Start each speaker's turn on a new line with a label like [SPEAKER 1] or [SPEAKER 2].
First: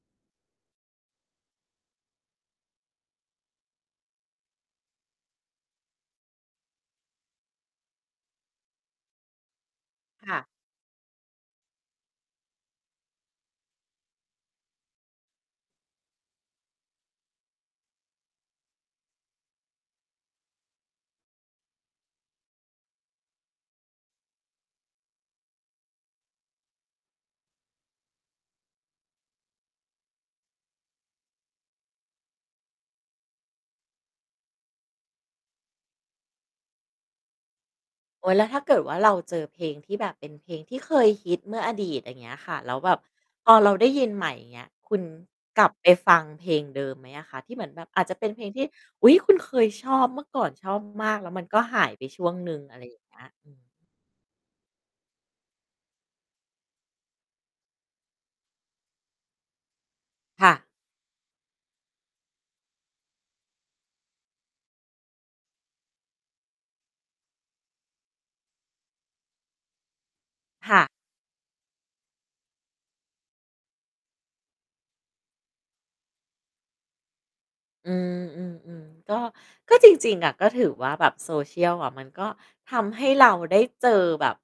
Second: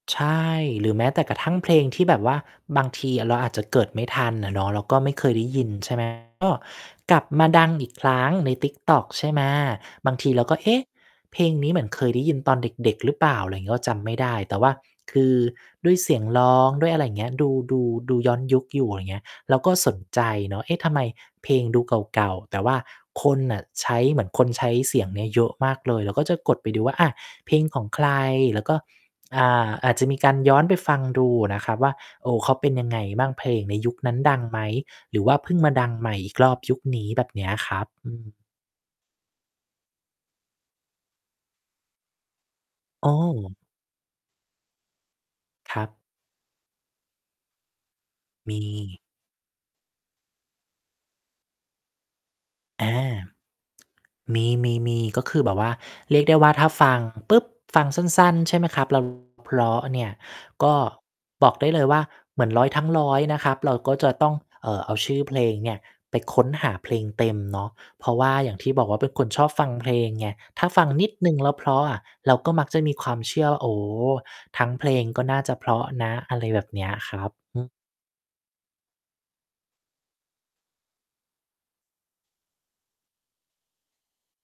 [SPEAKER 1] ใช่ หรือแม้แต่กระทั่งเพลงที่แบบว่าบางทีเราอาจจะเกิดไม่ทันอะเนาะ เราก็ไม่เคยได้ยิน ใช่ ไหม ก็กลับมาดัง อีกครั้งใน TikTok ใช่ไหม บางที
[SPEAKER 2] ค่
[SPEAKER 1] เ
[SPEAKER 2] ะ
[SPEAKER 1] ราก็ เอ๊ะ เพลงนี้เหมือนเคยได้ยินตอนเด็ก ๆ หรือเปล่า? อะไรอย่างงี้ เราจำไม่ได้ แต่ว่าคือด้วยเสียงร้อง ด้วยอะไรอย่างเงี้ย ดู ดู ดูย้อนยุคอยู่ อย่างเงี้ย เราก็สนใจเนาะ เอ๊ะ ทำไมเพลงดูเก่า ๆ แต่ว่าคนน่ะใช้ เหมือนคนใช้เสียงเนี้ยเยอะมากเลย เราก็จะกดไปดูว่า อ่า เพลง ของใคร แล้วก็ อ่า อาจจะมีการย้อนไปฟังดูอะนะครับว่า โอ้ เขาเป็นยังไงบ้าง? เพลงในยุคนั้นดังไหม? หรือว่าเพิ่งมาดังใหม่อีกรอบยุคนี้? แบบเนี้ยครับ อื
[SPEAKER 2] โอ๊
[SPEAKER 1] ม
[SPEAKER 2] ย แล้วถ้าเกิดว่า เราเจอเพลงที่แบบเป็นเพลงที่เคยฮิตเมื่ออดีต อย่างเงี้ยค่ะ แล้วแบบ
[SPEAKER 1] โอ
[SPEAKER 2] พ
[SPEAKER 1] ้
[SPEAKER 2] อเราได้ยินใหม่ อย่างเงี้ย คุณกลับ
[SPEAKER 1] คร
[SPEAKER 2] ไป
[SPEAKER 1] ับ
[SPEAKER 2] ฟังเพลงเดิมไหมอะคะ? ที่เหมือนแบบอาจจะเป็นเพลง
[SPEAKER 1] มี
[SPEAKER 2] ที่ อุ๊ย คุณเคยชอบ เมื่อก่อนชอบมาก แล้วมันก็หายไปช่วงหนึ่ง อะไร
[SPEAKER 1] อา
[SPEAKER 2] อย่างเงี้ย อืม
[SPEAKER 1] มี ๆ ๆ ก็คือแบบว่าเรียกได้ว่า ถ้าฟังปุ๊บ ฟังสั้น ๆ ใช่ไหมครับ ร้อง เพราะเนี่ย
[SPEAKER 2] ค่ะ
[SPEAKER 1] ก็บอกได้เลยว่า เหมือนร้อยทั้งร้อยนะครับ เราก็จะต้อง เอ่อ เอาชื่อเพลงเนี่ยไปค้นหาเพลงเต็มเนาะ เพราะว่าอย่างที่บอกว่า เป็นคนชอบฟังเพลงไง ถ้า
[SPEAKER 2] ค่
[SPEAKER 1] ฟ
[SPEAKER 2] ะ
[SPEAKER 1] ัง นิดหนึ่งแล้วเพราะอะ เราก็มักจะมีความเชื่อว่า โอ้โฮ ทั้งเพลงก็น่าจะเพราะนะ อะไรแบบเนี้ยครับ อืม
[SPEAKER 2] อืม ๆ ๆ ก็ ก็จริง ๆ อะ ก็ถือว่าแบบ Social อะมันก็ทำให้เราได้เจอแบบ